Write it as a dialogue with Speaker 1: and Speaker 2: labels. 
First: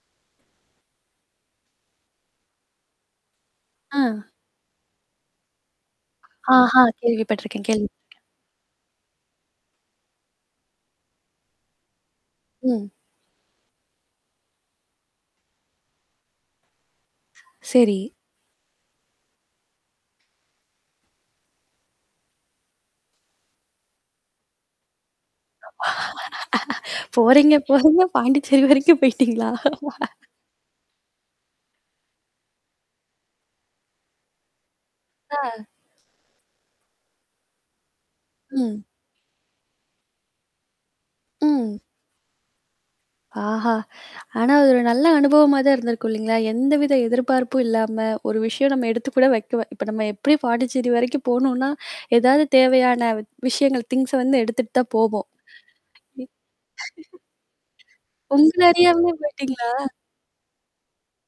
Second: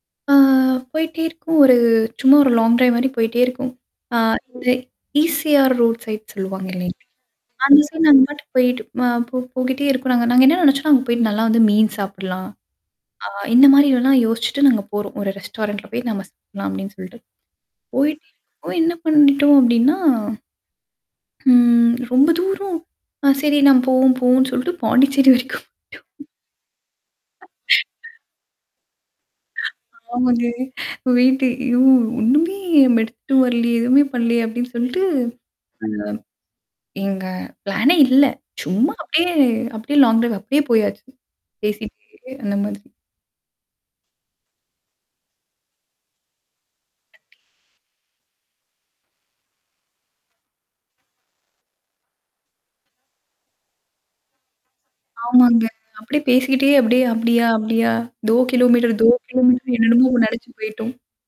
Speaker 1: ஆ போயிட்டே இருக்கும். ஒரு சும்மா ஒரு லாங் டிரைவ் மாதிரி போயிட்டே இருக்கும். அ
Speaker 2: அ.
Speaker 1: இந்த ஈசிஆர் ரோட் சைட் சொல்லுவாங்க
Speaker 2: ஆஹா!
Speaker 1: இல்லலைங்க,
Speaker 2: கேள்விப்பட்டிருக்கேன்
Speaker 1: அந்த
Speaker 2: கேள்வி
Speaker 1: சைடு நாங்க பாட்டுக்கு போயிட்டு போகிட்டே இருக்கோம். நாங்க நாங்க என்ன நினைச்சோன்னா அங்கே போயிட்டு நல்லா வந்து மீன் சாப்பிடலாம்.
Speaker 2: ம்.
Speaker 1: அ இந்த மாதிரி எல்லாம் யோசிச்சுட்டு, நாங்க போறோம். ஒரு ரெஸ்டாரண்ட்டில போய் நம்ம சாப்பிடலாம் அப்படின்னு சொல்லிட்டு.
Speaker 2: சரி.
Speaker 1: போய், போய் என்ன பண்ணிட்டோம் அப்படின்னா, ம் ரொம்ப தூரம், சரி நாம் போவோம் போவோம்ன்னு சொல்லிட்டு பாண்டிச்சேரி வரைக்கும்
Speaker 2: போறீங்க, போறீங்க. பாண்டிச்சேரி வரைக்கும் போயிட்டீங்களா?
Speaker 1: ஆமாங்க. வெயிட் ஐயோ! ஒண்ணுமே நம்ம எடுத்துட்டு வரலையே, எதுவுமே பண்ணலையே அப்படின்னு சொல்லிட்டு
Speaker 2: ஆ.
Speaker 1: எங்க பிளான்னே இல்லை.
Speaker 2: ம்.
Speaker 1: சும்மா அப்படியே அப்படியே லாங் டிரைவ் அப்படியே போயாச்சு.
Speaker 2: ம்.
Speaker 1: பேசிட்டே அந்த மாதிரி.
Speaker 2: ஆஹா! ஆனா, அது ஒரு நல்ல அனுபவமா தான் இருந்திருக்கும், இல்லைங்களா? எந்தவித எதிர்பார்ப்பும் இல்லாம ஒரு விஷயம் நம்ம எடுத்து கூட வைக்கவே இப்போ நம்ம எப்படி பாண்டிச்சேரி வரைக்கும் போகணுன்னா எதாவது தேவையான விஷயங்கள் திங்ஸை வந்து எடுத்துட்டு தான் போவோம்.
Speaker 1: ஆமாங்க. அப்படியே பேசிக்கிட்டே அப்படியே, அப்படியா, அப்படியா தோ
Speaker 2: உங்களை
Speaker 1: கிலோமீட்டர், தோ
Speaker 2: அறியாமேயே போயிட்டீங்களா?
Speaker 1: கிலோமீட்டர் என்னன்னமோ நினைச்சு போயிட்டோம்.